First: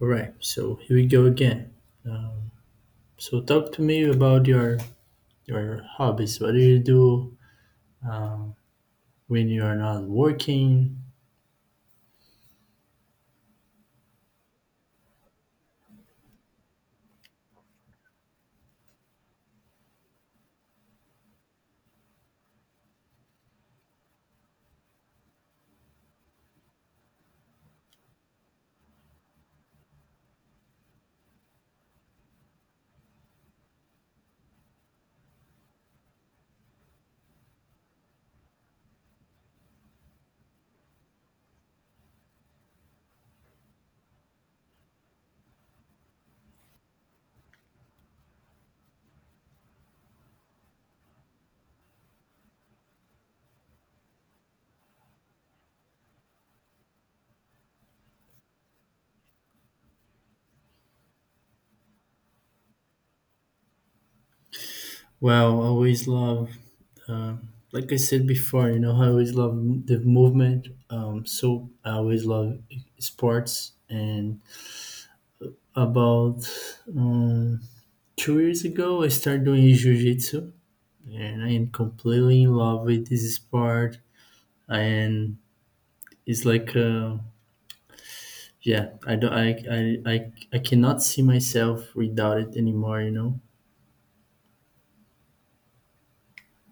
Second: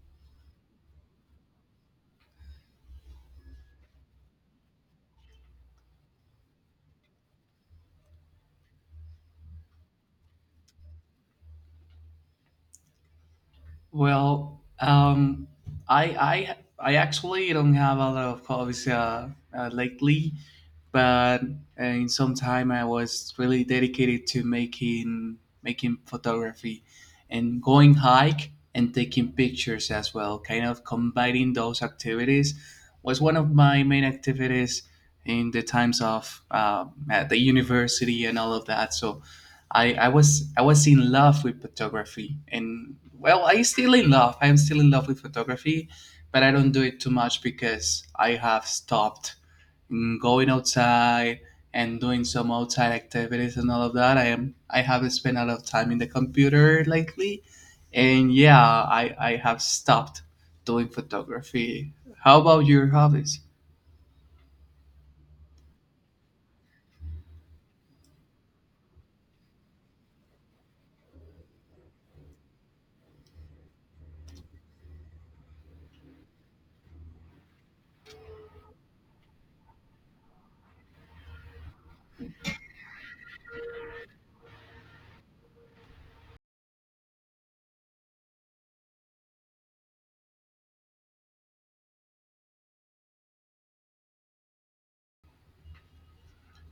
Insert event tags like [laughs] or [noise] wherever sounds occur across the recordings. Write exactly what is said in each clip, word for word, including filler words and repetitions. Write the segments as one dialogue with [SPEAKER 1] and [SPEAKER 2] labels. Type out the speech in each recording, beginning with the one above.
[SPEAKER 1] All right, so here we go again. So talk to me about your your hobbies. What do you do when you are not working?
[SPEAKER 2] Well, um, I I I actually don't have a lot of hobbies uh, uh, lately but uh, in some time I was really dedicated to making making photography and going hike and taking pictures as well. Kind of combining those activities was one of my main activities in the times of uh, at the university and all of that. So I, I was I was in love with photography and well I still in love. I'm still in love with photography, but I don't do it too much because I have stopped mm, going outside and doing some outside activities and all of that. I am I have spent a lot of time in the computer lately, and yeah, I I have stopped doing photography. How about your hobbies?
[SPEAKER 1] Well, I always love, um, like I said before, you know, I always love m- the movement. Um, so I always love, e, sports. And about um, two years ago, I started doing jujitsu, and I am completely in love with this sport. And it's like a Yeah, I don't. I, I I I cannot see myself without it anymore. You know.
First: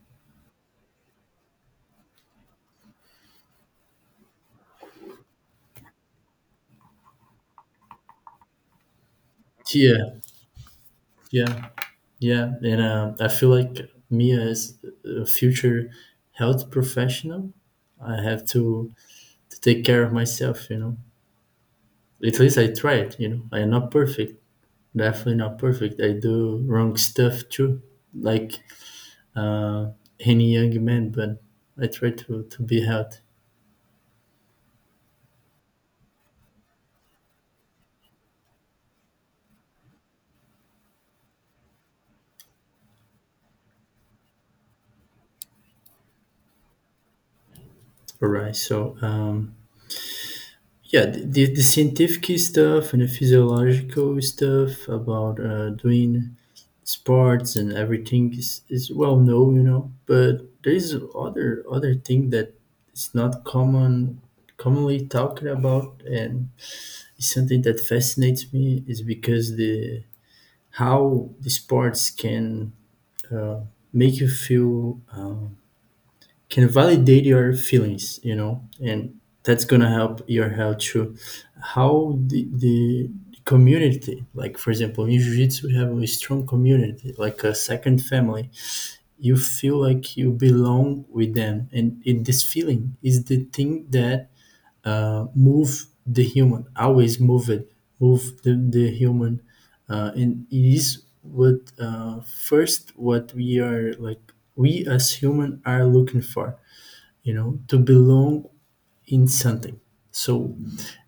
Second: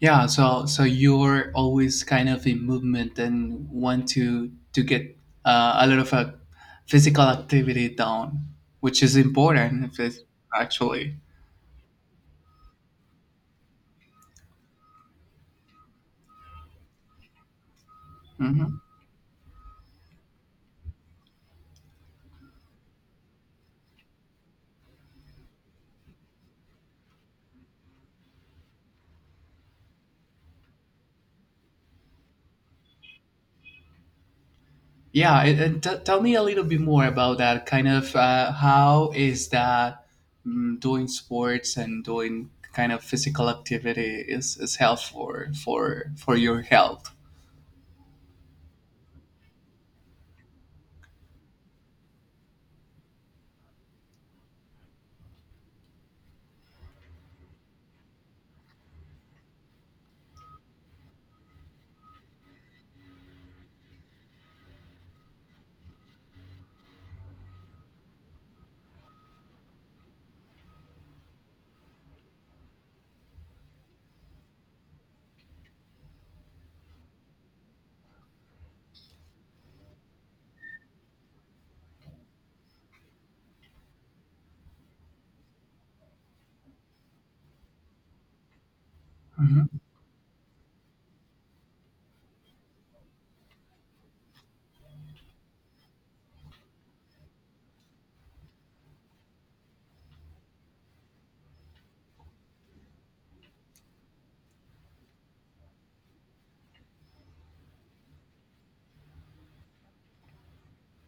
[SPEAKER 2] Yeah, so so you're always kind of in movement and want to to get uh, a lot of uh, physical activity down, which is important
[SPEAKER 1] Yeah,
[SPEAKER 2] if it's actually.
[SPEAKER 1] yeah, yeah. And um, I feel like me as a future health professional, I have to to take care of myself. You know. At least I tried. You know. I'm not perfect. Definitely not perfect. I do wrong stuff too, like, uh, any young man. But I try to to be healthy.
[SPEAKER 2] Yeah, and, and t- tell me a little bit more about that. Kind of uh, how is that mm, doing sports and doing kind of physical activity is, is helpful for for your health.
[SPEAKER 1] All right. So, um, yeah, the, the, the scientific stuff and the physiological stuff about uh, doing sports and everything is, is well known, you know. But there is other other thing that is not common commonly talked about, and it's something that fascinates me is because the how the sports can, uh, make you feel, uh, can validate your feelings you know and that's gonna help your health too. How the, the community, like for example in jiu-jitsu, we have a strong community like a second family. You
[SPEAKER 2] Mhm.
[SPEAKER 1] feel like you belong with them, and it this feeling is the thing that, uh, move the human, always move it, move the, the human, uh, and it is what, uh, first, what we are like, we as human are looking for you know to belong in something. So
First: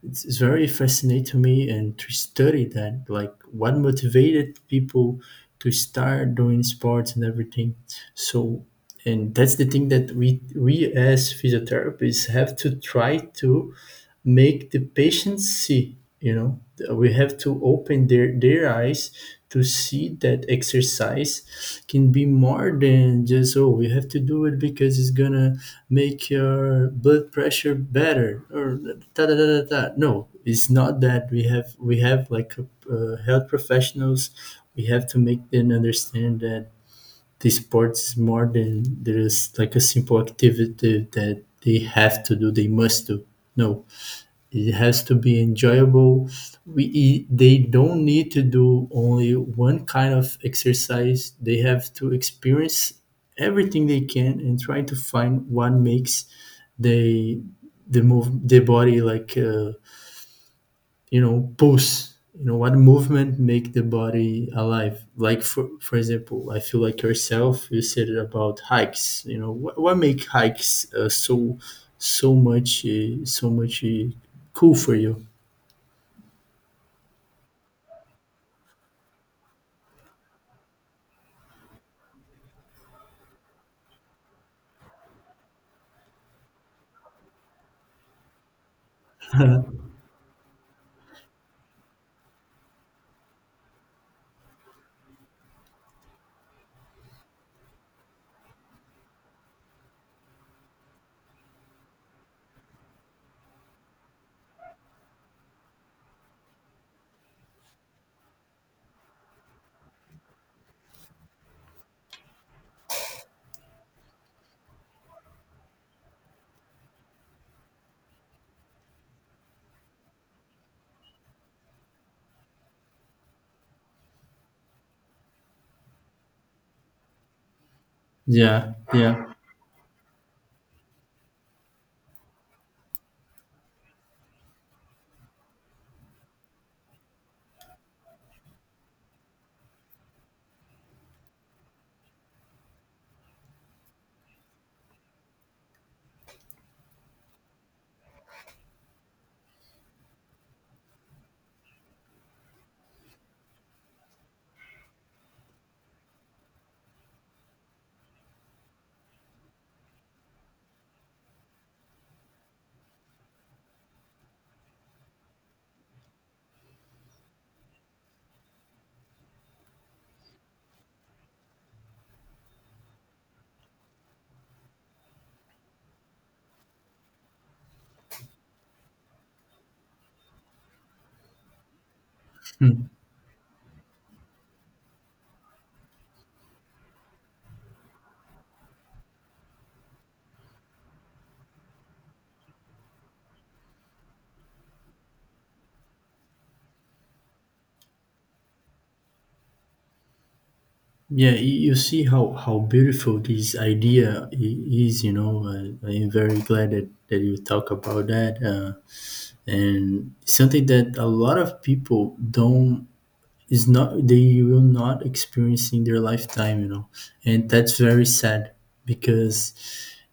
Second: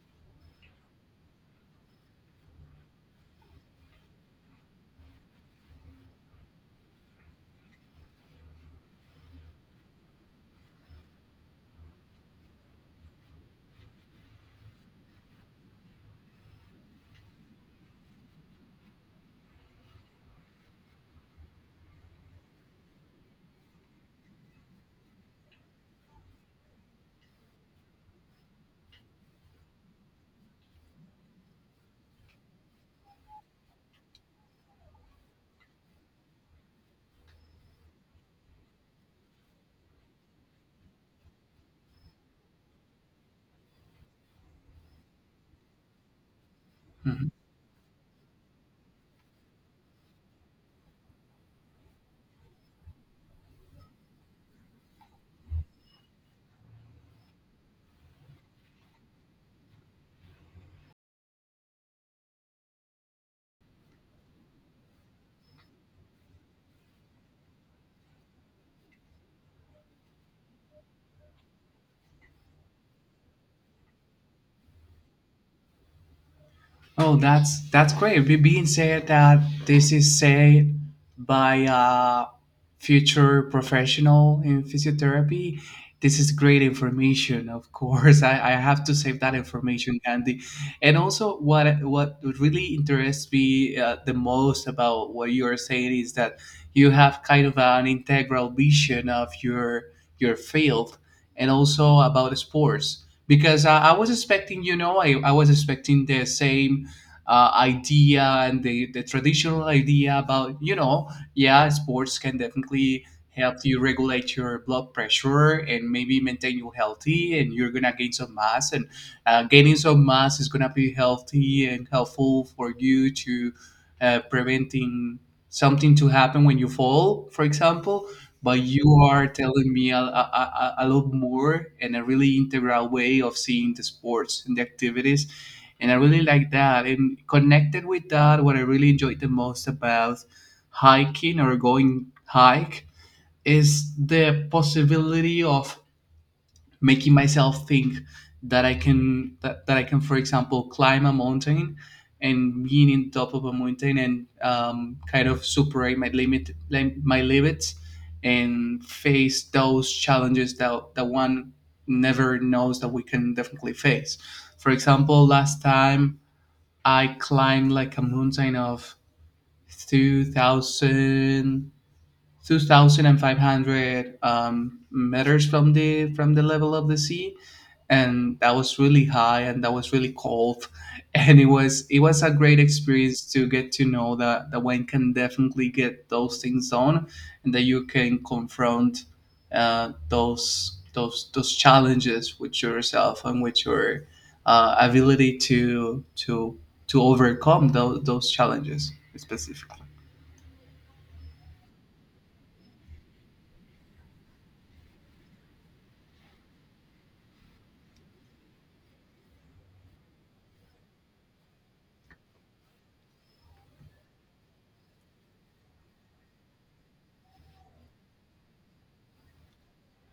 [SPEAKER 1] it's, it's very fascinating to me, and to study that, like what motivated people to start doing sports and everything. So, and that's the thing that we we as physiotherapists have to try to make the patients see you know we have to open their their eyes to see that exercise can be more than just, oh, we have to do it because it's gonna make your blood pressure better, or da da da da da. No, it's not that. We have we have, like, uh, health professionals, we have to make them understand that this sport is more than, there is like a simple activity that they have to do, they must do. No, it has to be enjoyable. We e- they don't need to do only one kind of exercise. They have to experience everything they can and try to find what makes they the move the body, like, uh, you know pulse. You know what movement make the body alive. Like, for for example, I feel like yourself. You said about hikes. You know what what make hikes, uh, so so much uh, so much uh, cool for you.
[SPEAKER 2] Oh, that's that's great. We being said that this is said by a future professional in physiotherapy. This is great information, of course. [laughs] I, I have to save that information handy. And also, what what really interests me uh, the most about what you are saying is that you have kind of an integral vision of your your field, and also about sports. Because I, I was expecting, you know, I, I was expecting the same uh, idea and the, the traditional idea about, you know, yeah, sports can definitely help you regulate your blood pressure and maybe maintain you healthy, and you're gonna gain some mass and uh, gaining some mass is gonna be healthy and helpful for you to uh, preventing something to happen when you fall, for example. But
[SPEAKER 1] Yeah,
[SPEAKER 2] you are
[SPEAKER 1] yeah.
[SPEAKER 2] telling me a, a, a, a lot more and a really integral way of seeing the sports and the activities, and I really like that. And connected with that, what I really enjoyed the most about hiking or going hike is the possibility of making myself think that I can that, that I can, for example, climb a mountain and being in top of a mountain and um, kind of superate my limit lim- my limits and face those challenges that, that one never knows that we can definitely face. For example, last time I climbed like a mountain of two thousand two thousand five hundred um, meters from the from the level of the sea, and that was really high and that was really cold, [laughs] and it was it was a great
[SPEAKER 1] Mm.
[SPEAKER 2] experience to get to know that that one can definitely get those things done, and that you can confront uh, those those those challenges with yourself and with your uh, ability to to to overcome those those challenges specifically.
[SPEAKER 1] Yeah. y- You see how how beautiful this idea, i- is, you know. Uh, I'm very glad that that you talk about that, uh, and something that a lot of people don't, is not, they will not experience in their lifetime, you know, and that's very sad because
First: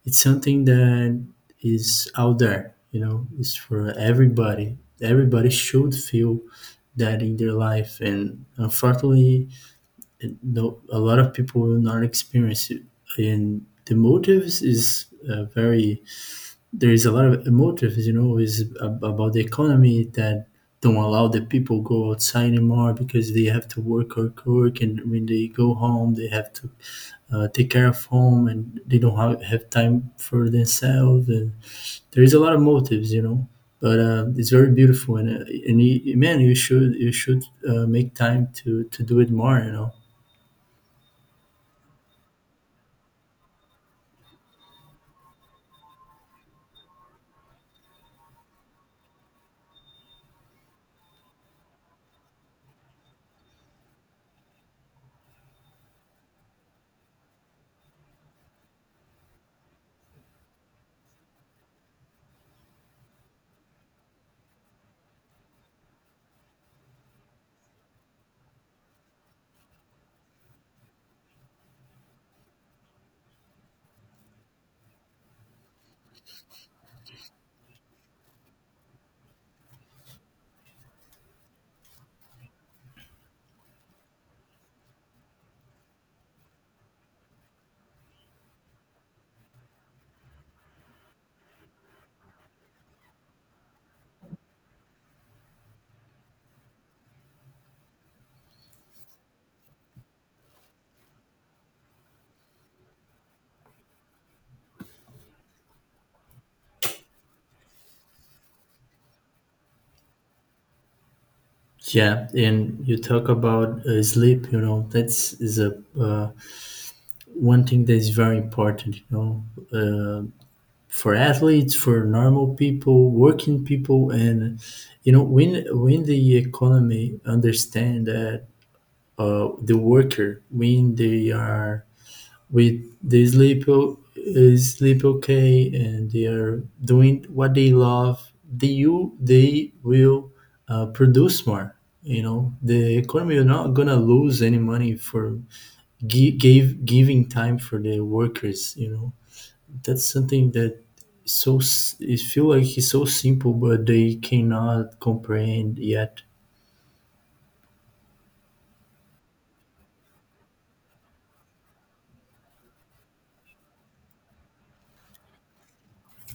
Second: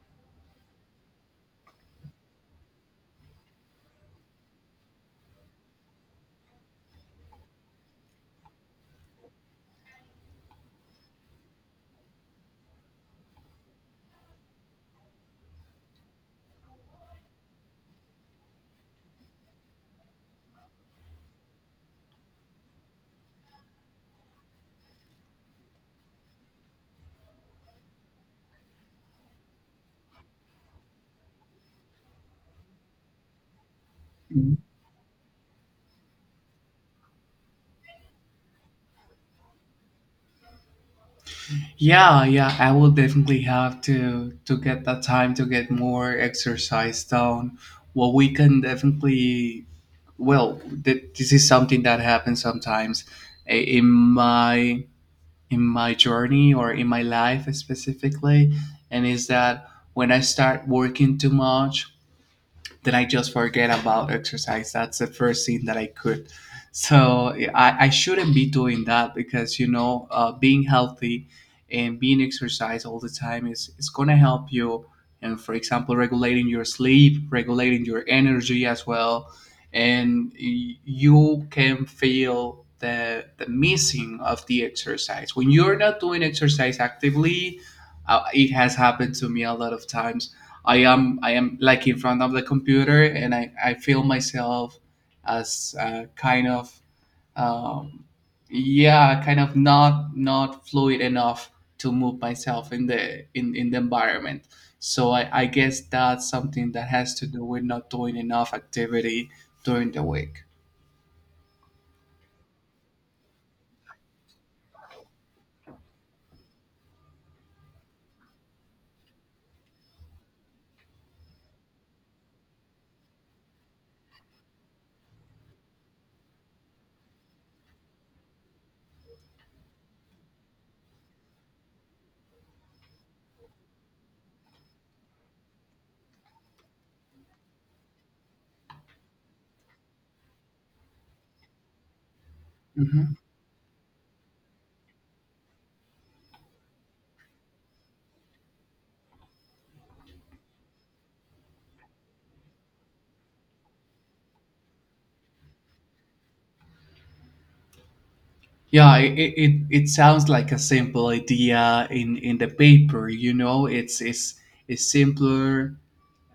[SPEAKER 1] it's something that is out there, you know. It's for everybody. Everybody should feel that in their life, and unfortunately, and no, a lot of people will not experience it. And the motives is, uh, very, there is a lot of motives, you know, is ab- about the economy that don't allow the people go outside anymore because they have to work or work, and when they go home, they have to, uh, take care of home, and they don't have, have time for themselves. And there is a lot of motives, you know. But, uh, it's very beautiful, and uh, and you, man, you should you should, uh, make time to to do it more, you know
[SPEAKER 2] Yeah, yeah, I will definitely have to to get that time to get more exercise down. Well, we can definitely. Well, th- this is something that happens sometimes i- in my in my journey or in my life specifically, and is that when I start working too much then I just forget about exercise. That's the first thing that I could. So I, I shouldn't be doing that because, you know, uh, being healthy and being exercise all the time is is gonna help you. And, for example, regulating your sleep, regulating your energy as well, and y- you can feel the the missing of the exercise when you're not doing exercise actively. Uh, it has happened to me a lot of times. I am I am like in front of the computer and I, I feel myself as uh, kind of um, yeah, kind of not not fluid enough to move myself in the in, in the environment, so I, I guess that's something that has to do with not doing enough activity during the week.
[SPEAKER 1] Yeah, and you talk about, uh, sleep. You know, that's is a, uh, one thing that is very important. You know, uh, for athletes, for normal people, working people, and you know, when when the economy understand that, uh, the worker, when they are with the sleep, uh, sleep okay, and they are doing what they love, they you they will, uh, produce more. You know the
[SPEAKER 2] Hmm.
[SPEAKER 1] economy are not gonna lose any money for gi- gave giving time for the workers. You know that's something that is so, s- it feel like it's so simple, but they cannot comprehend yet.
[SPEAKER 2] Yeah, it, it, it it sounds like a simple idea in in the paper, you know, it's it's it's simpler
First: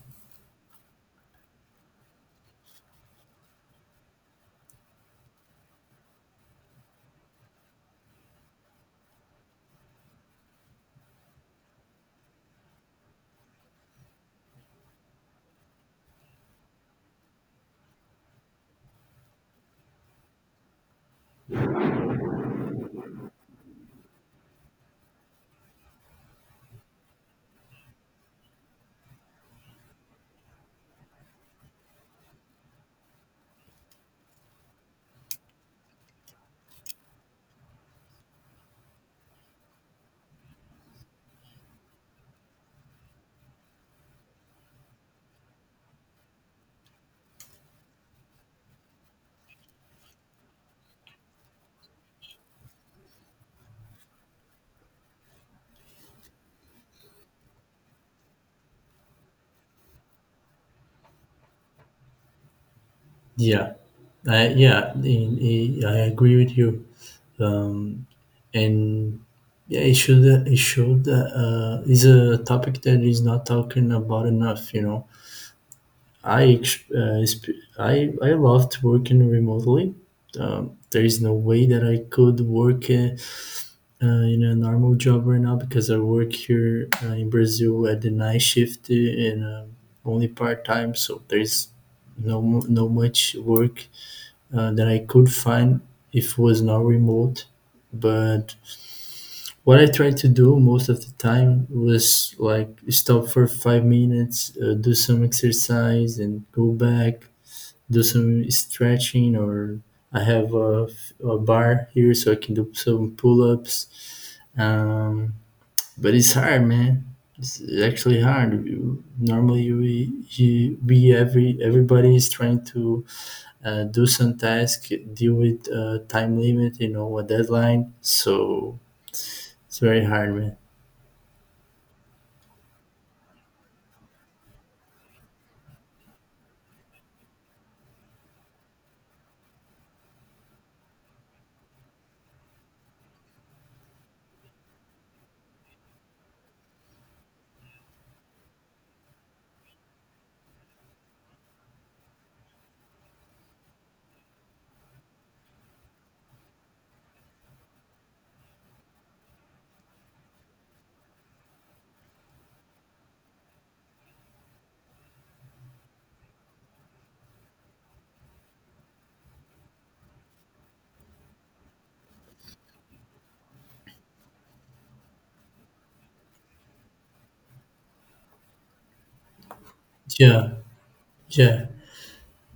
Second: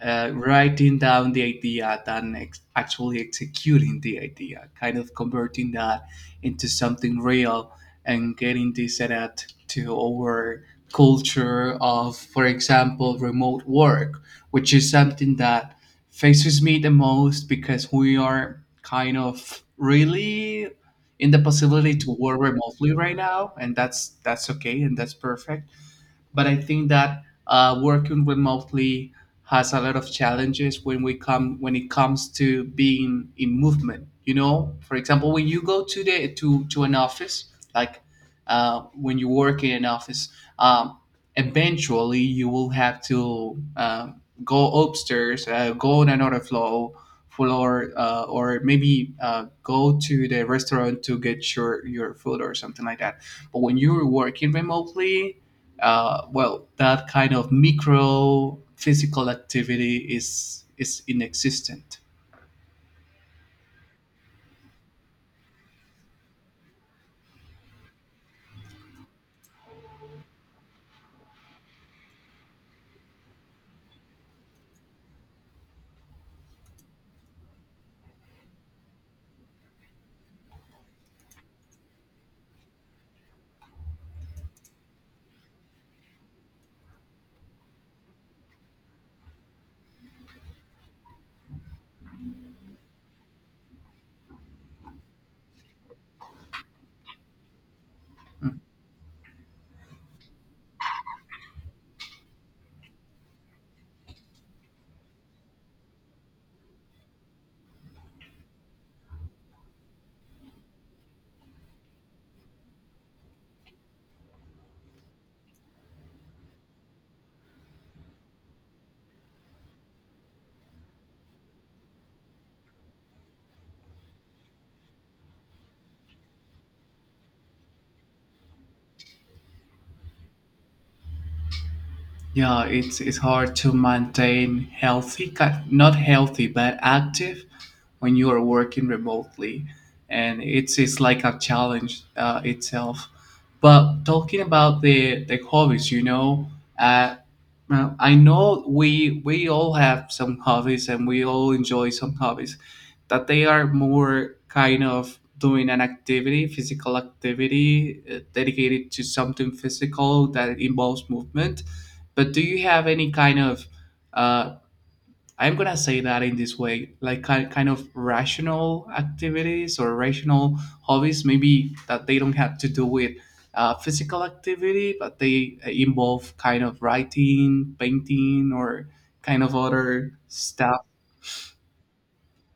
[SPEAKER 2] uh, writing down the idea than ex- actually executing the idea, kind of converting that into something real and getting this adapt to our culture of, for example, remote work, which is something that faces me the most because we are kind of really in the possibility to work remotely right now and that's that's okay and that's perfect. But I think that uh, working remotely has a lot of challenges when we come when it comes to being in movement. You know, for example, when you go to the to to an office, like uh, when you work in an office, um, eventually you will have to uh, go upstairs, uh, go on another floor, floor, uh, or maybe uh, go to the restaurant to get your your food or something like that. But when you're working remotely, uh, well, that kind of micro physical activity is is inexistent.
[SPEAKER 1] Yeah, I, yeah in, in- i agree with you. And yeah, it should. It should. Uh, is a topic that is not talking about enough. You know, I ex- uh, exp- I I loved working remotely. Um, there is no way that I could work, uh, uh, in a normal job right now because I work here, uh, in Brazil at the night shift uh, and uh, only part time. So there is no mu- no much work, uh, that I could find if it was not remote. But what I tried to do most of the time was, like, stop for five minutes, uh, do some exercise, and go back, do some stretching. Or I have a, a bar here, so I can do some pull ups. Um, but it's hard, man. It's actually hard. You- Normally, we you, we every everybody is trying to, uh, do some task, deal with, uh, time limit, you know, a deadline. So it's very hard, man.
[SPEAKER 2] Yeah, it's it's hard to maintain healthy, ki- not healthy, but active when you are working remotely, and it's it's like a challenge uh, itself. But talking about the the hobbies, you know, uh, uh, I know we we all have some hobbies and we all enjoy some hobbies that they are more kind of doing an activity, physical activity uh, dedicated to something physical that involves movement. But do you have any kind of uh, I'm gonna say that in this way, like kind kind of rational activities or rational hobbies, maybe that they don't have to do with uh, physical activity, but they uh, involve kind of writing, painting, or kind of other
[SPEAKER 1] Yeah,
[SPEAKER 2] stuff?
[SPEAKER 1] yeah.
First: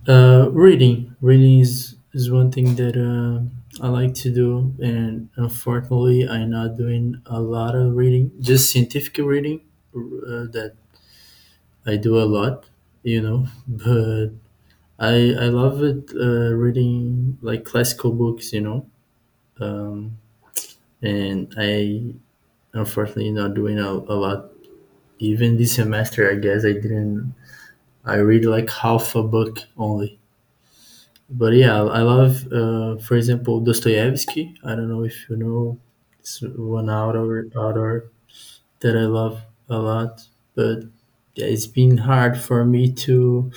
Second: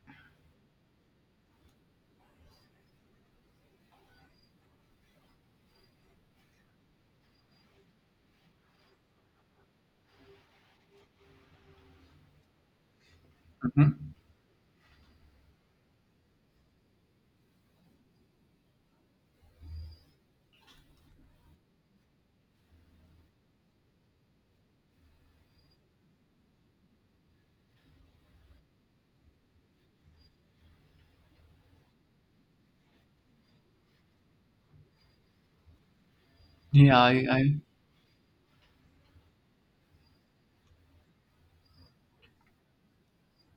[SPEAKER 1] Uh, reading, reading is is one thing that, uh I like to do, and, unfortunately, I'm not doing a lot of reading. Just scientific reading, uh, that I do a lot, you know.
[SPEAKER 2] Mhm.
[SPEAKER 1] But I I love it, uh, reading like classical books, you know. Um, and I, unfortunately, not doing a, a lot. Even this semester, I guess I didn't. I read like half a book only. But yeah, I love, uh, for example, Dostoevsky. I don't know if you know, it's one
[SPEAKER 2] Yeah, I, I
[SPEAKER 1] author, author that I love a lot. But yeah, it's been hard for me to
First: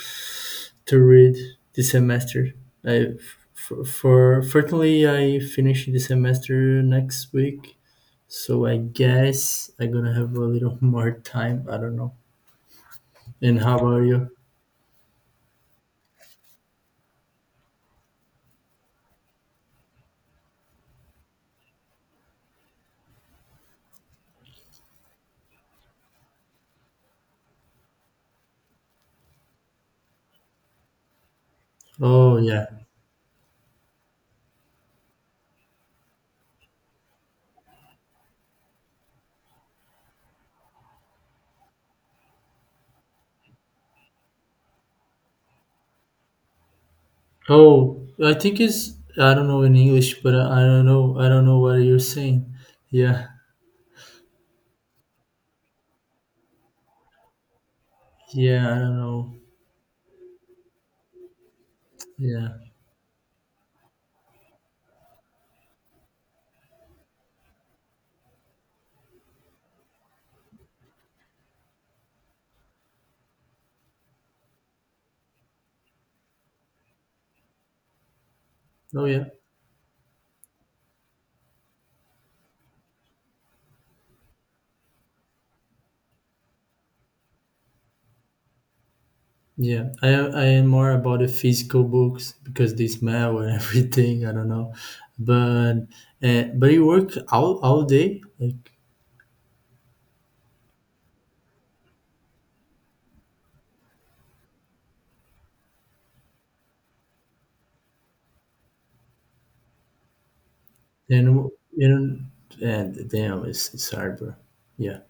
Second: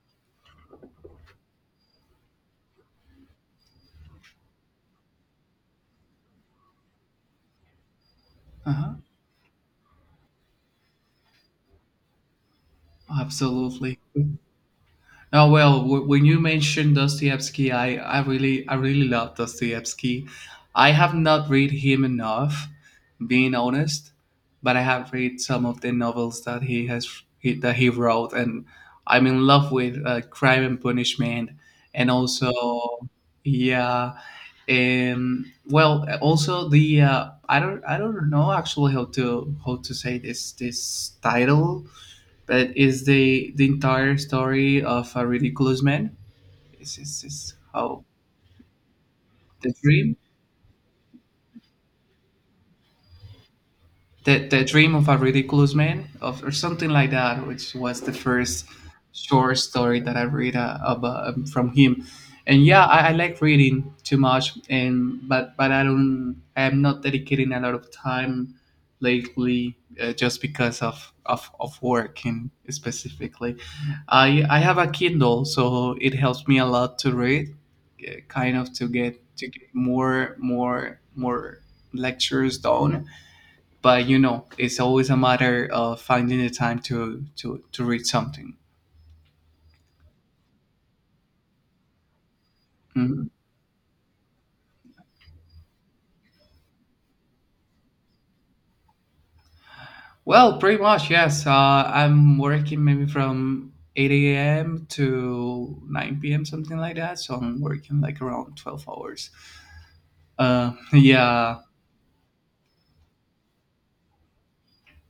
[SPEAKER 1] to read this semester. I for, for fortunately I finish the semester next week, so I
[SPEAKER 2] uh
[SPEAKER 1] guess I'm gonna have a little [laughs] more time. I don't know. And how
[SPEAKER 2] absolutely.
[SPEAKER 1] about you?
[SPEAKER 2] Oh well, w- when you mentioned Dostoevsky, I, I really I really love Dostoevsky. I have not read him enough, being honest, but I have read some of the novels that he has he, that he wrote, and I'm in love with uh, Crime and Punishment, and
[SPEAKER 1] Oh yeah.
[SPEAKER 2] also yeah, um, well, also the uh, I don't I don't know actually how to how to say this this title that is the the entire story of a ridiculous man. This is is how
[SPEAKER 1] Oh, I think it's, I don't know
[SPEAKER 2] the
[SPEAKER 1] in
[SPEAKER 2] dream,
[SPEAKER 1] English, but I, I don't know I don't know what you're saying. Yeah,
[SPEAKER 2] the, the dream of a ridiculous man, of, or something like that, which was the first
[SPEAKER 1] yeah, I don't know.
[SPEAKER 2] short story that I read uh, about, um, from him.
[SPEAKER 1] Yeah.
[SPEAKER 2] And yeah, I, I like reading too much, and but but I don't, I am not dedicating a lot of time lately uh, just because of, of of work, and specifically i i have a kindle, so it helps me a lot to read uh, kind of to
[SPEAKER 1] Oh
[SPEAKER 2] get
[SPEAKER 1] yeah,
[SPEAKER 2] to get more more more lectures done. But you know, it's always a matter of finding the time to to to read something.
[SPEAKER 1] yeah. I I am more about the physical books because they
[SPEAKER 2] Mhm.
[SPEAKER 1] smell and [laughs] everything. I don't know, but uh, but you work all all day, like.
[SPEAKER 2] Well, pretty much yes. Uh, I'm working maybe from eight a.m to nine p.m, something like that, so I'm working like around twelve hours, uh, [laughs]
[SPEAKER 1] and
[SPEAKER 2] yeah.
[SPEAKER 1] you know and damn, it's it's hard, bro. Yeah.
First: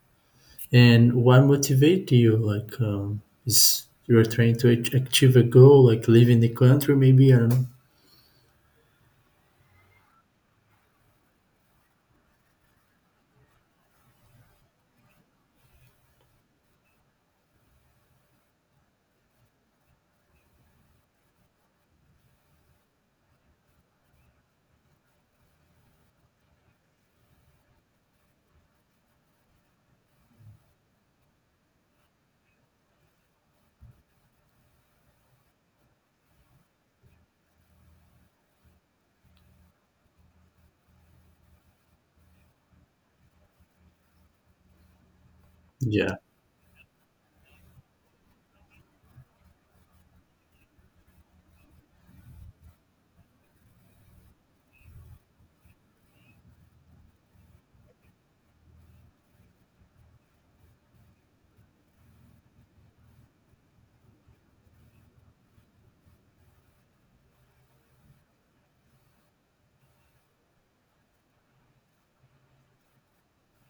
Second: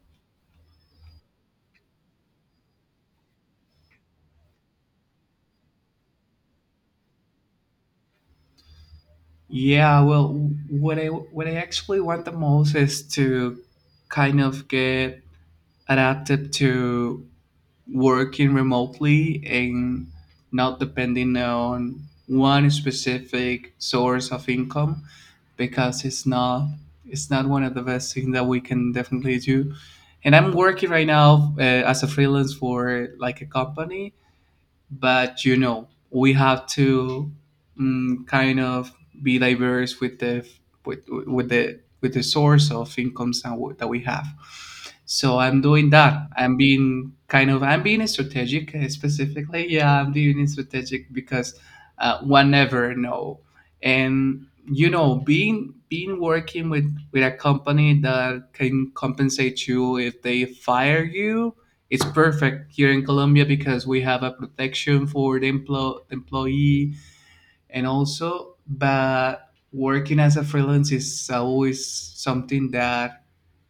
[SPEAKER 1] And what motivates you? Like, um, is you're trying to ach- achieve a goal, like leaving the country, maybe, I don't know.
[SPEAKER 2] Yeah, well, what I what I actually want the most is to kind of get adapted to working remotely and not depending on one specific source of income, because it's not it's not one of the best things that we can definitely do. And I'm working right now uh, as a freelance for like a company, but you know we have to mm, kind of be diverse with the with with the with the source of incomes that we that we have. So I'm doing
[SPEAKER 1] Yeah.
[SPEAKER 2] that. I'm being kind of I'm being strategic uh, specifically. Yeah, I'm being strategic because uh, one never know. And you know, being being working with with a company that can compensate you if they fire you, it's perfect here in Colombia because we have a protection for the emplo- employee. And also, but working as a freelance is always something that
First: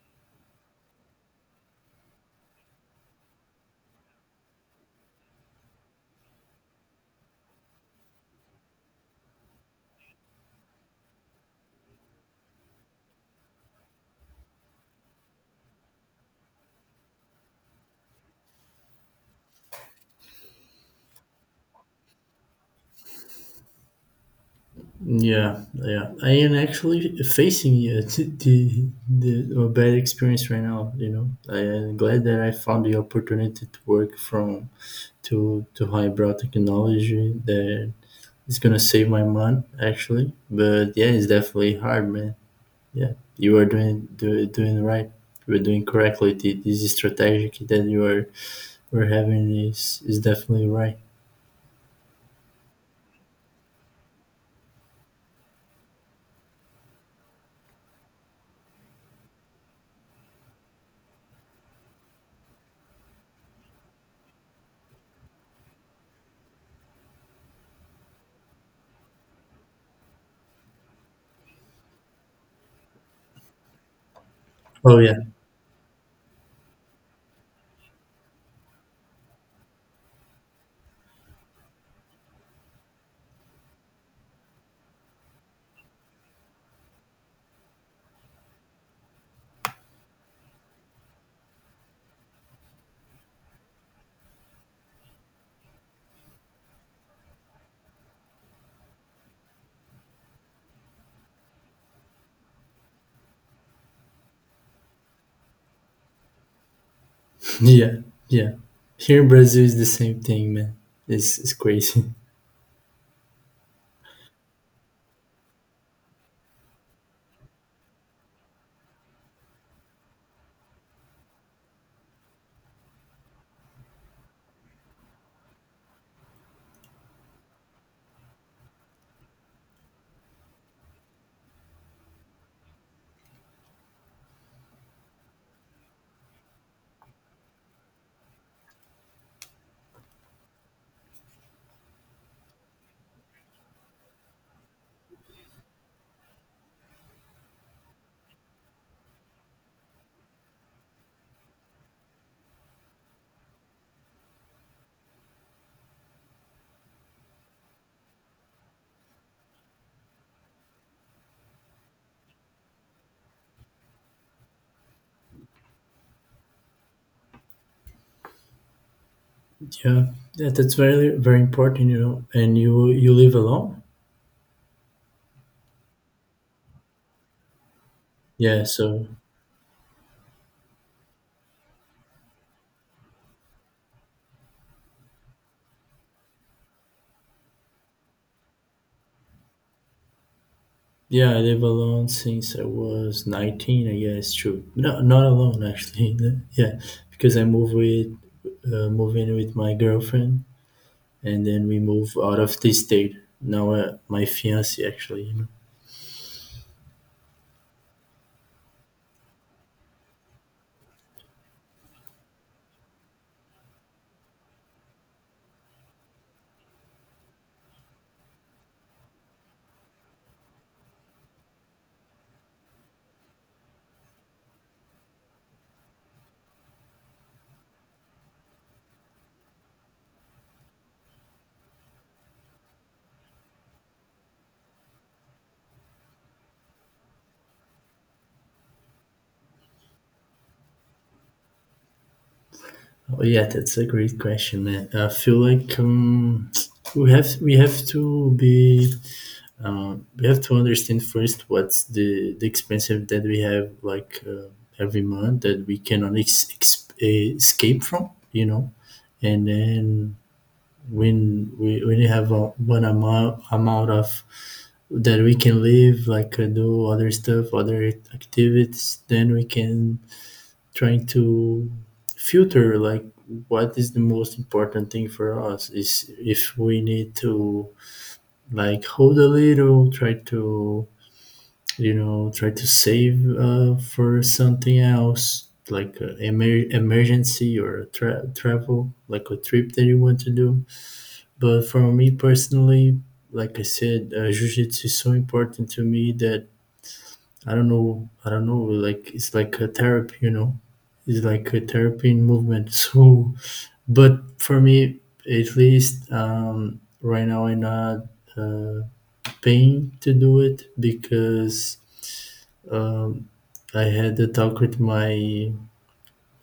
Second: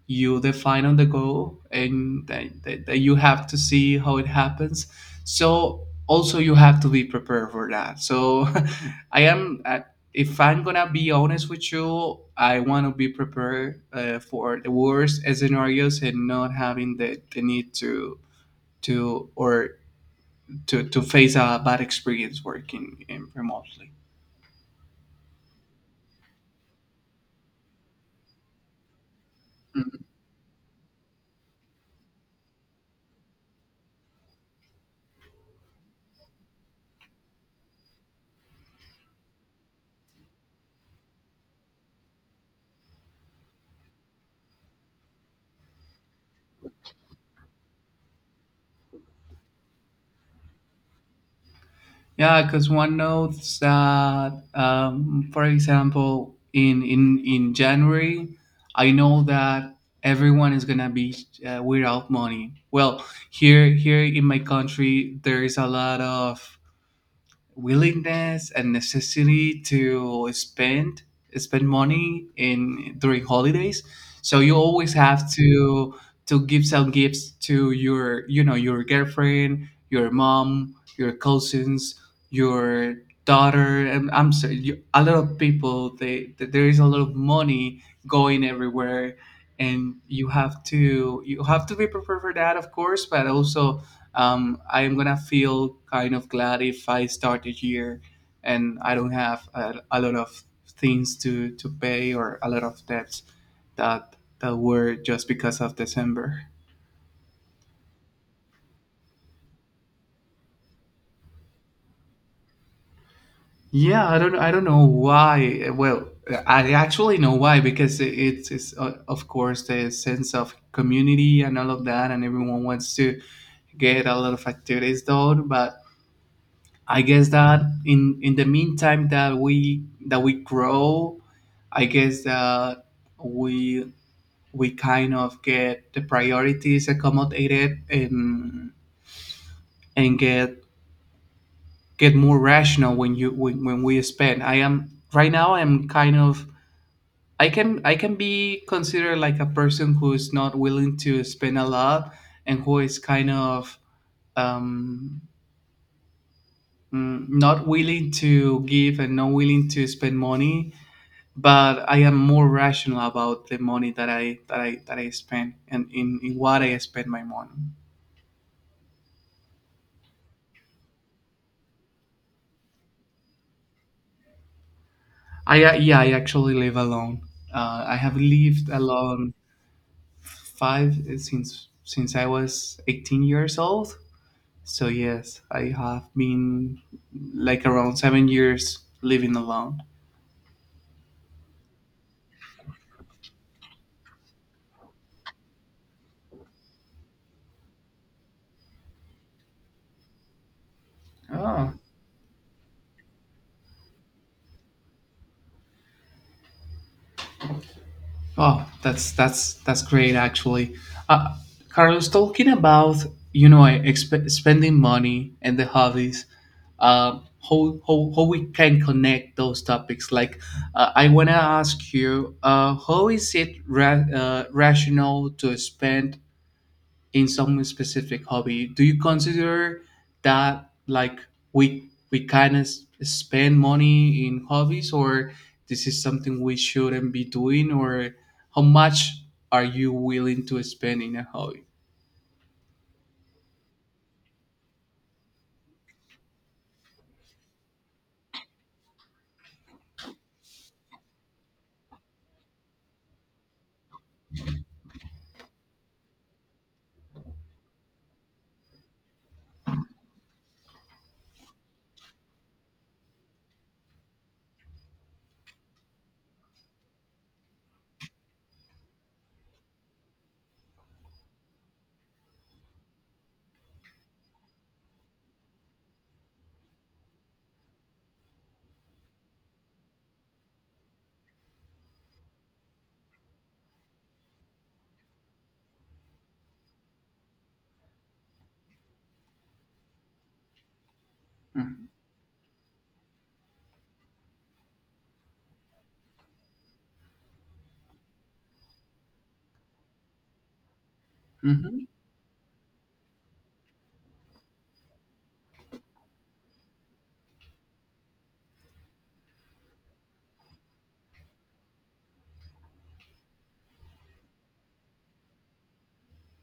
[SPEAKER 2] you define on the go and that, that, that you have to see how it happens. So also you have to be prepared for that, so [laughs] I am uh, if I'm gonna be honest with you, I want to be prepared uh, for the worst scenarios and not having the, the need to to or to, to face a bad experience working in remotely.
[SPEAKER 1] Yeah, yeah. I am actually facing, uh, [laughs] the, the a bad
[SPEAKER 2] Mhm.
[SPEAKER 1] experience right now. You know, I am glad that I found the opportunity to work from, to to highbrow technology, that is gonna save my money actually. But yeah, it's definitely hard, man. Yeah, you are doing do, doing right. You are doing correctly. The, this strategy that you are we're having is is definitely right.
[SPEAKER 2] Yeah, because one notes that, um, for example, in, in in January, I know that everyone is gonna be uh, without money. Well, here here in my country, there is a lot of willingness and necessity to spend spend money in during holidays so you always
[SPEAKER 1] Oh yeah.
[SPEAKER 2] have to to give some gifts to your you know your girlfriend, your mom, your cousins, your daughter. And I'm sorry you, a lot of people, they th- there is a lot of money going everywhere and you have to you have to be prepared for that, of course, but also um, I'm gonna feel kind of glad if I start the year and I don't have a, a lot of things to, to pay or a lot of debts that that were just because of December.
[SPEAKER 1] Yeah, yeah. Here in Brazil is the same thing, man. It's, it's crazy. [laughs]
[SPEAKER 2] Yeah, I don't I don't know why. Well, I actually know why, because it- it's, it's uh, of course the sense of community and all of that, and everyone wants to get a lot of activities done. But I guess that in in the meantime that we that we grow, I guess that we we kind of get the priorities accommodated and and get get more rational when you when, when we spend. I am right now I'm kind of I can I can be considered like a person who is not willing to spend a lot and who is kind of um, mm, not willing to give and not willing to spend money, but I am more rational about the money that I that I that I spend and in, in what I spend my money.
[SPEAKER 1] Yeah, yeah, that's very very important, you know. And you you live alone?
[SPEAKER 2] I uh, Yeah, I actually live alone. Uh, I have
[SPEAKER 1] Yeah,
[SPEAKER 2] lived
[SPEAKER 1] so
[SPEAKER 2] alone five uh, since since I was eighteen years old. So yes, I have been like around seven years living alone.
[SPEAKER 1] yeah, I live alone since I was nineteen, I guess, true. No, not alone actually. [laughs] Yeah, because I moved with uh, move in with my girlfriend, and then
[SPEAKER 2] Oh.
[SPEAKER 1] we move out of the state. Now, uh, my fiance actually.
[SPEAKER 2] Oh, that's that's that's great actually. Uh, Carlos, talking about you know exp- spending money and the hobbies, uh, how, how how we can connect those topics. Like, uh, I wanna ask you, uh, how is it ra- uh, rational to spend in some specific hobby? Do you consider that, like, we we kind of spend money in hobbies, or this is something we shouldn't be doing, or how much are you willing to spend in a hobby?
[SPEAKER 1] Oh yeah, that's a great question, man. I feel like, um, [tsk] we have we have to be, um, we have to understand first what's the the expense that we have, like, uh, every month, that we cannot ex- ex- eh, escape from, you know. And then, when we when you have a, one amount amount of that we can live, like, uh, do other stuff, other activities, then we can trying to filter, like, what is the most important thing for us, is if we need to, like, hold a little, try to, you know try to save, uh, for something else, like, uh, emer- emergency or a tra- travel, like a trip that you want to do. But for
[SPEAKER 2] Hmm.
[SPEAKER 1] me personally, like I said, uh, jiu-jitsu is so important to me that I don't know. I don't know. Like, it's like a therapy, you know. It's like a
[SPEAKER 2] Hmm.
[SPEAKER 1] therapy in movement. [laughs] So, but for me, at least, um, right now, I'm not, uh, paying to do it because, um, I had the talk with my,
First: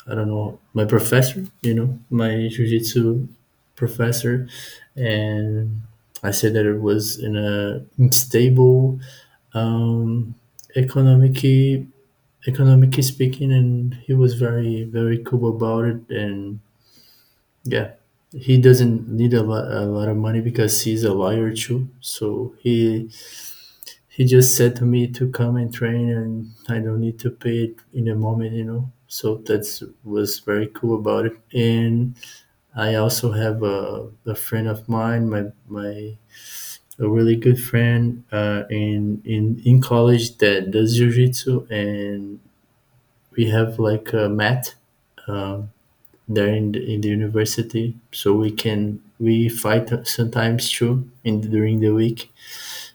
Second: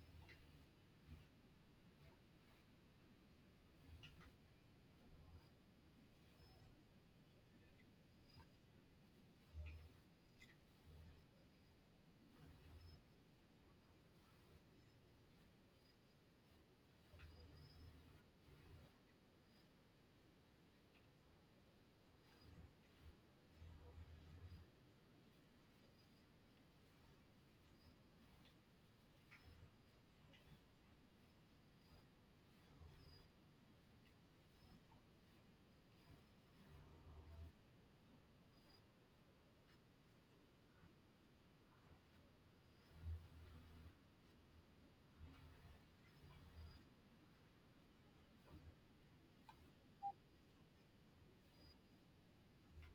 [SPEAKER 1] I don't know, my professor. You know, my jujitsu professor, and I said that it was in a unstable, um, economic economically speaking, and he was very very cool about it, and yeah, he doesn't need a lot, a lot of money because he's a liar too, so he he just said to me to come and train, and I don't need to pay it in the moment, you know so that's was very cool about it. And I also have a, a friend of mine, my my a really good friend, uh, in in in college, that does jiu-jitsu. And we have like a mat, um, there in the, in the university, so we can we fight sometimes too in during the week.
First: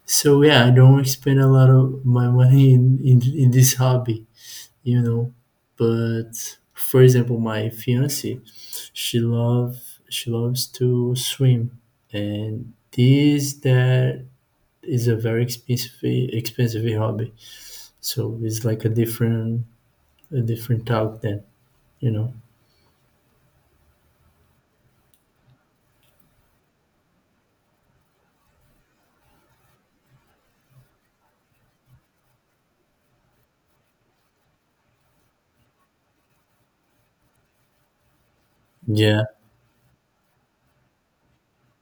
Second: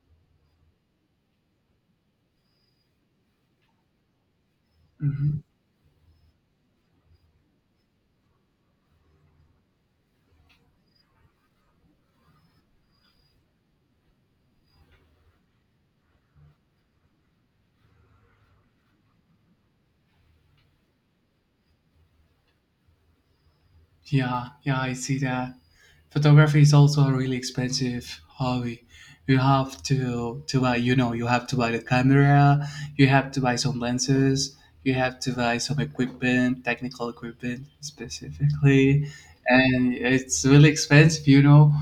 [SPEAKER 1] So yeah, I don't spend a lot of my money in in, in this hobby, you know but, for example, my fiance, she love she loves to swim, and this that is a very expensive expensive hobby. So it's like a different, a different talk then, you know
[SPEAKER 2] Yeah, yeah, I see that. Photography is also a really expensive hobby. You have to to buy, you know, you have to buy the camera, you have to buy some lenses, you have to buy some equipment, technical equipment specifically,
[SPEAKER 1] yeah,
[SPEAKER 2] and it's really expensive, you know.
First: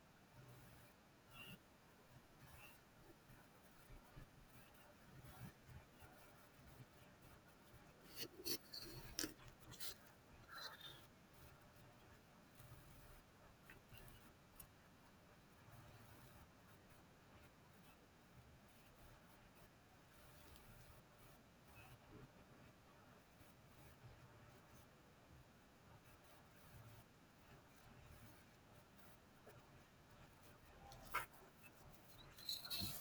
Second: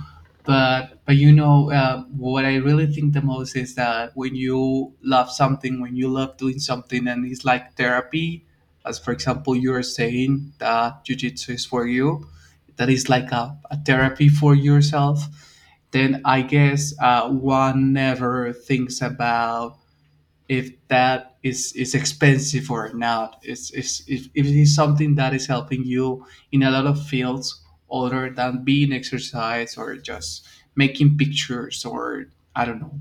[SPEAKER 2] But but you know uh, what I really think the most is that when you love something, when you love doing something, and it's like therapy, as for example you are saying that jujitsu is for you, that is like a, a therapy for yourself, then I guess uh, one never thinks about if that is is expensive or not. It's, it's if, if it is something that is helping you in a lot of fields other than being exercise or just making pictures or I don't know,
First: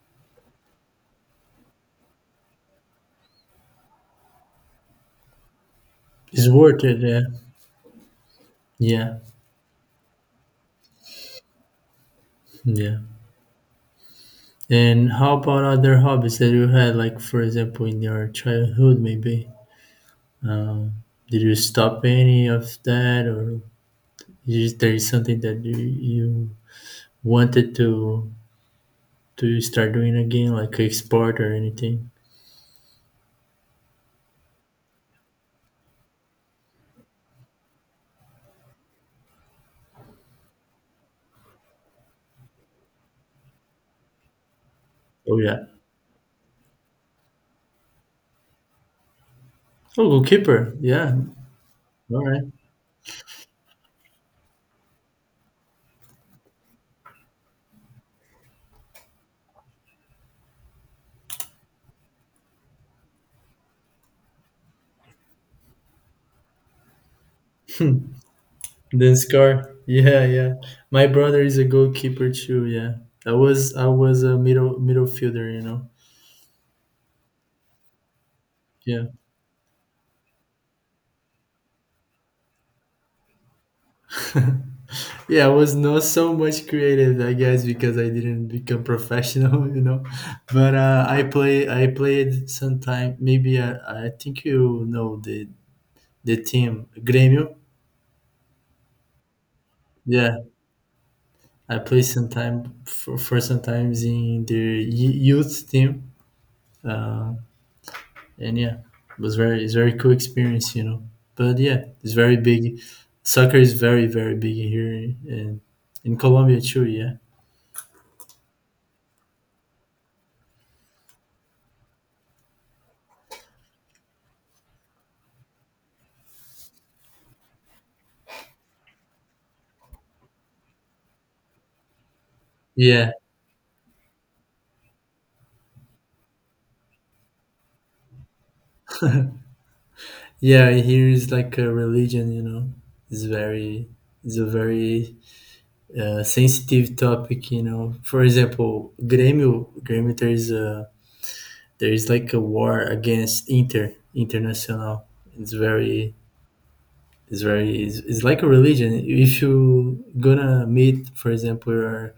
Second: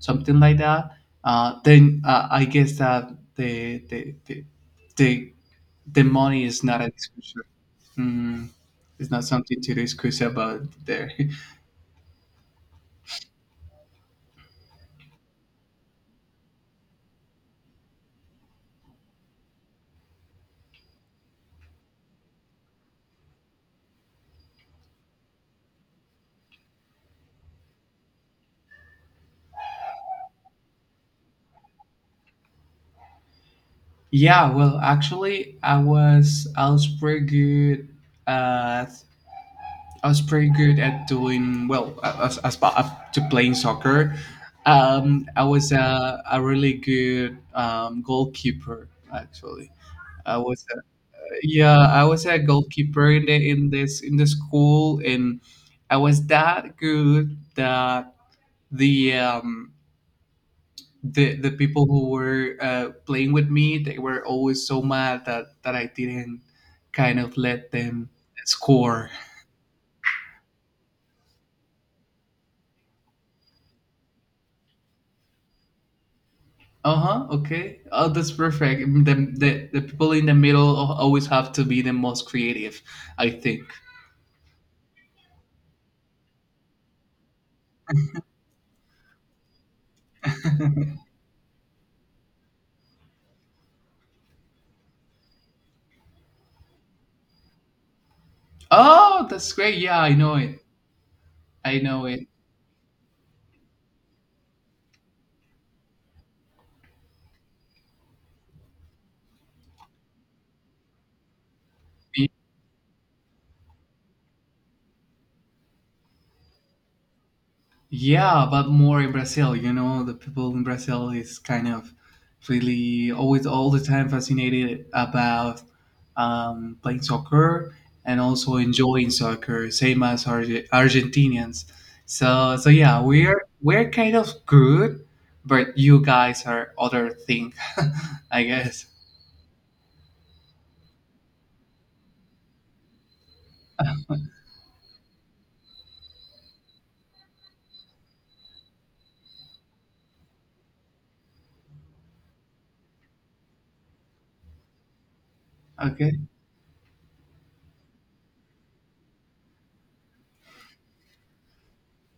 [SPEAKER 2] something like that, uh, then uh, I guess that the the, the the the money
[SPEAKER 1] it's
[SPEAKER 2] is not
[SPEAKER 1] worth
[SPEAKER 2] a
[SPEAKER 1] it. Yeah,
[SPEAKER 2] discussion. mm, it's
[SPEAKER 1] yeah.
[SPEAKER 2] not something to discuss about there.
[SPEAKER 1] Yeah. And how about other hobbies that you had, like for example, in your childhood, maybe? Um, did you stop any of that, or is there is something that you, you wanted to to start doing again, like a sport or anything?
[SPEAKER 2] [laughs] Yeah, well, actually i was I was pretty good at. I was pretty good at doing well as, as up to playing soccer. Um,
[SPEAKER 1] Oh
[SPEAKER 2] I
[SPEAKER 1] yeah.
[SPEAKER 2] was a, a really good um, goalkeeper actually.
[SPEAKER 1] Oh,
[SPEAKER 2] I was
[SPEAKER 1] goalkeeper.
[SPEAKER 2] a,
[SPEAKER 1] Yeah.
[SPEAKER 2] yeah, I
[SPEAKER 1] All
[SPEAKER 2] was a
[SPEAKER 1] right.
[SPEAKER 2] goalkeeper in the in this in the school, and I was that good that the um, the the people who were uh, playing with me, they were always so mad that that I didn't kind of let them score.
[SPEAKER 1] Then score. [laughs] Yeah, yeah. My brother is a goalkeeper too. Yeah. I was I was a middle middle fielder. You know.
[SPEAKER 2] Uh-huh, okay. Oh, that's perfect. Mm.
[SPEAKER 1] Yeah.
[SPEAKER 2] The, the, the people in the middle al- always have to be the most creative, I think.
[SPEAKER 1] Yeah, I was not so much creative, I guess, because I didn't become professional, [laughs] you know. But, uh, I play, I played sometime. Maybe, I, I think you know the the team Grêmio.
[SPEAKER 2] Oh, that's great. Yeah, I know
[SPEAKER 1] Yeah,
[SPEAKER 2] it.
[SPEAKER 1] I
[SPEAKER 2] I
[SPEAKER 1] play
[SPEAKER 2] know it.
[SPEAKER 1] sometime for for sometimes in the y- youth team. Uh, and yeah, it was very it's very cool experience, you know. But yeah, it's very big. Soccer is very very big here in in Colombia too. Yeah.
[SPEAKER 2] Yeah, but more in Brazil. You know, the people in Brazil is kind of really always all the time fascinated about um, playing soccer and also enjoying soccer, same as Arge- Argentinians. So, so yeah,
[SPEAKER 1] Yeah.
[SPEAKER 2] we're we're kind of good, but you guys are other thing, [laughs] I guess.
[SPEAKER 1] Yeah, here is like a religion, you know. It's very, it's a very uh, sensitive topic, you know. For example, Grêmio, Grêmio, there is a there is like a war against Inter Internacional. It's very
[SPEAKER 2] Okay.
[SPEAKER 1] it's very it's, it's like a religion. If you gonna meet, for example, your,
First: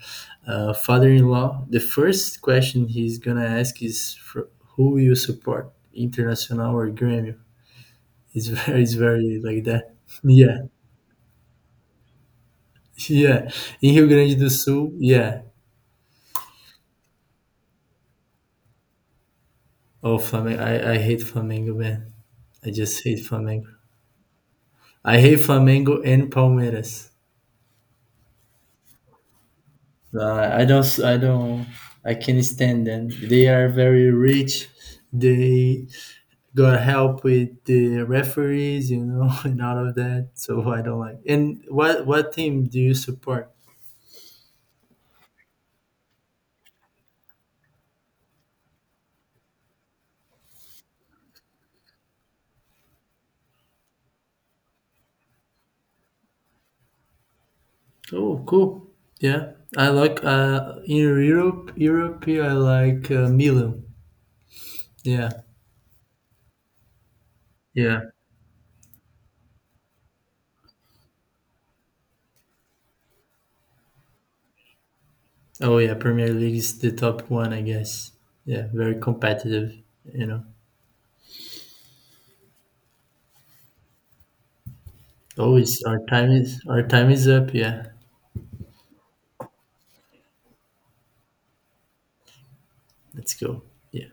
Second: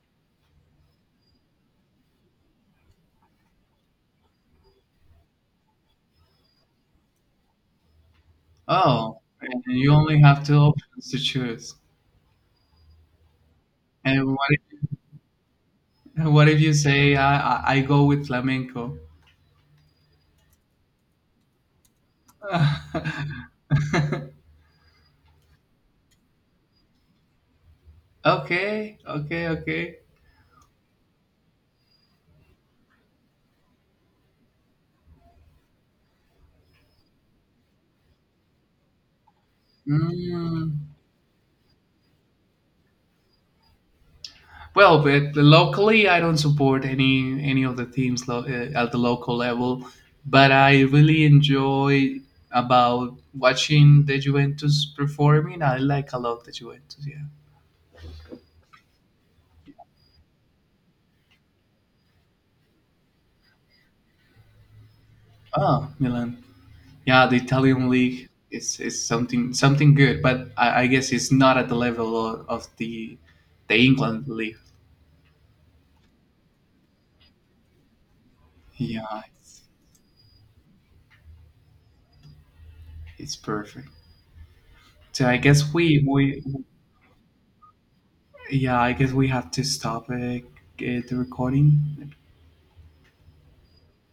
[SPEAKER 1] uh, father-in-law, the first question he's gonna ask is for who you support, Internacional or Grêmio. It's very, [laughs] it's
[SPEAKER 2] Oh,
[SPEAKER 1] very
[SPEAKER 2] and
[SPEAKER 1] like
[SPEAKER 2] you
[SPEAKER 1] that.
[SPEAKER 2] only
[SPEAKER 1] [laughs]
[SPEAKER 2] have two
[SPEAKER 1] Yeah.
[SPEAKER 2] options to choose.
[SPEAKER 1] [laughs] Yeah, in Rio
[SPEAKER 2] And
[SPEAKER 1] Grande do
[SPEAKER 2] what
[SPEAKER 1] Sul, yeah.
[SPEAKER 2] if, what if you say I, I I go with flamenco?
[SPEAKER 1] Oh, Flamengo. I, I hate Flamengo, man. I just hate Flamengo.
[SPEAKER 2] [laughs]
[SPEAKER 1] I hate Flamengo and Palmeiras.
[SPEAKER 2] Okay, okay, okay.
[SPEAKER 1] Uh, I don't. s- I don't. I can't stand them. They are very rich. They got help with the referees, you know, [laughs] and all of that. So
[SPEAKER 2] Mm.
[SPEAKER 1] I don't like. And what what team do you support?
[SPEAKER 2] Well, but locally, I don't support any any of the teams lo- uh, at the local level, but I really enjoy about watching the Juventus performing. I like a lot the Juventus. Yeah.
[SPEAKER 1] Oh, cool. Yeah, I like, uh in Europe. Europe, I like, uh, Milan. Yeah,
[SPEAKER 2] Oh, Milan. Yeah, the Italian
[SPEAKER 1] yeah.
[SPEAKER 2] league is, is something something good, but I, I guess it's not at the level of, of the the England league.
[SPEAKER 1] Oh yeah, Premier League is the top one, I guess. Yeah, very
[SPEAKER 2] Yeah, it's,
[SPEAKER 1] competitive. You know,
[SPEAKER 2] it's perfect. So I guess
[SPEAKER 1] always our
[SPEAKER 2] we
[SPEAKER 1] time
[SPEAKER 2] we
[SPEAKER 1] is our time is up. Yeah,
[SPEAKER 2] yeah, I guess we have to stop uh, uh, the recording.
[SPEAKER 1] let's go. Yeah.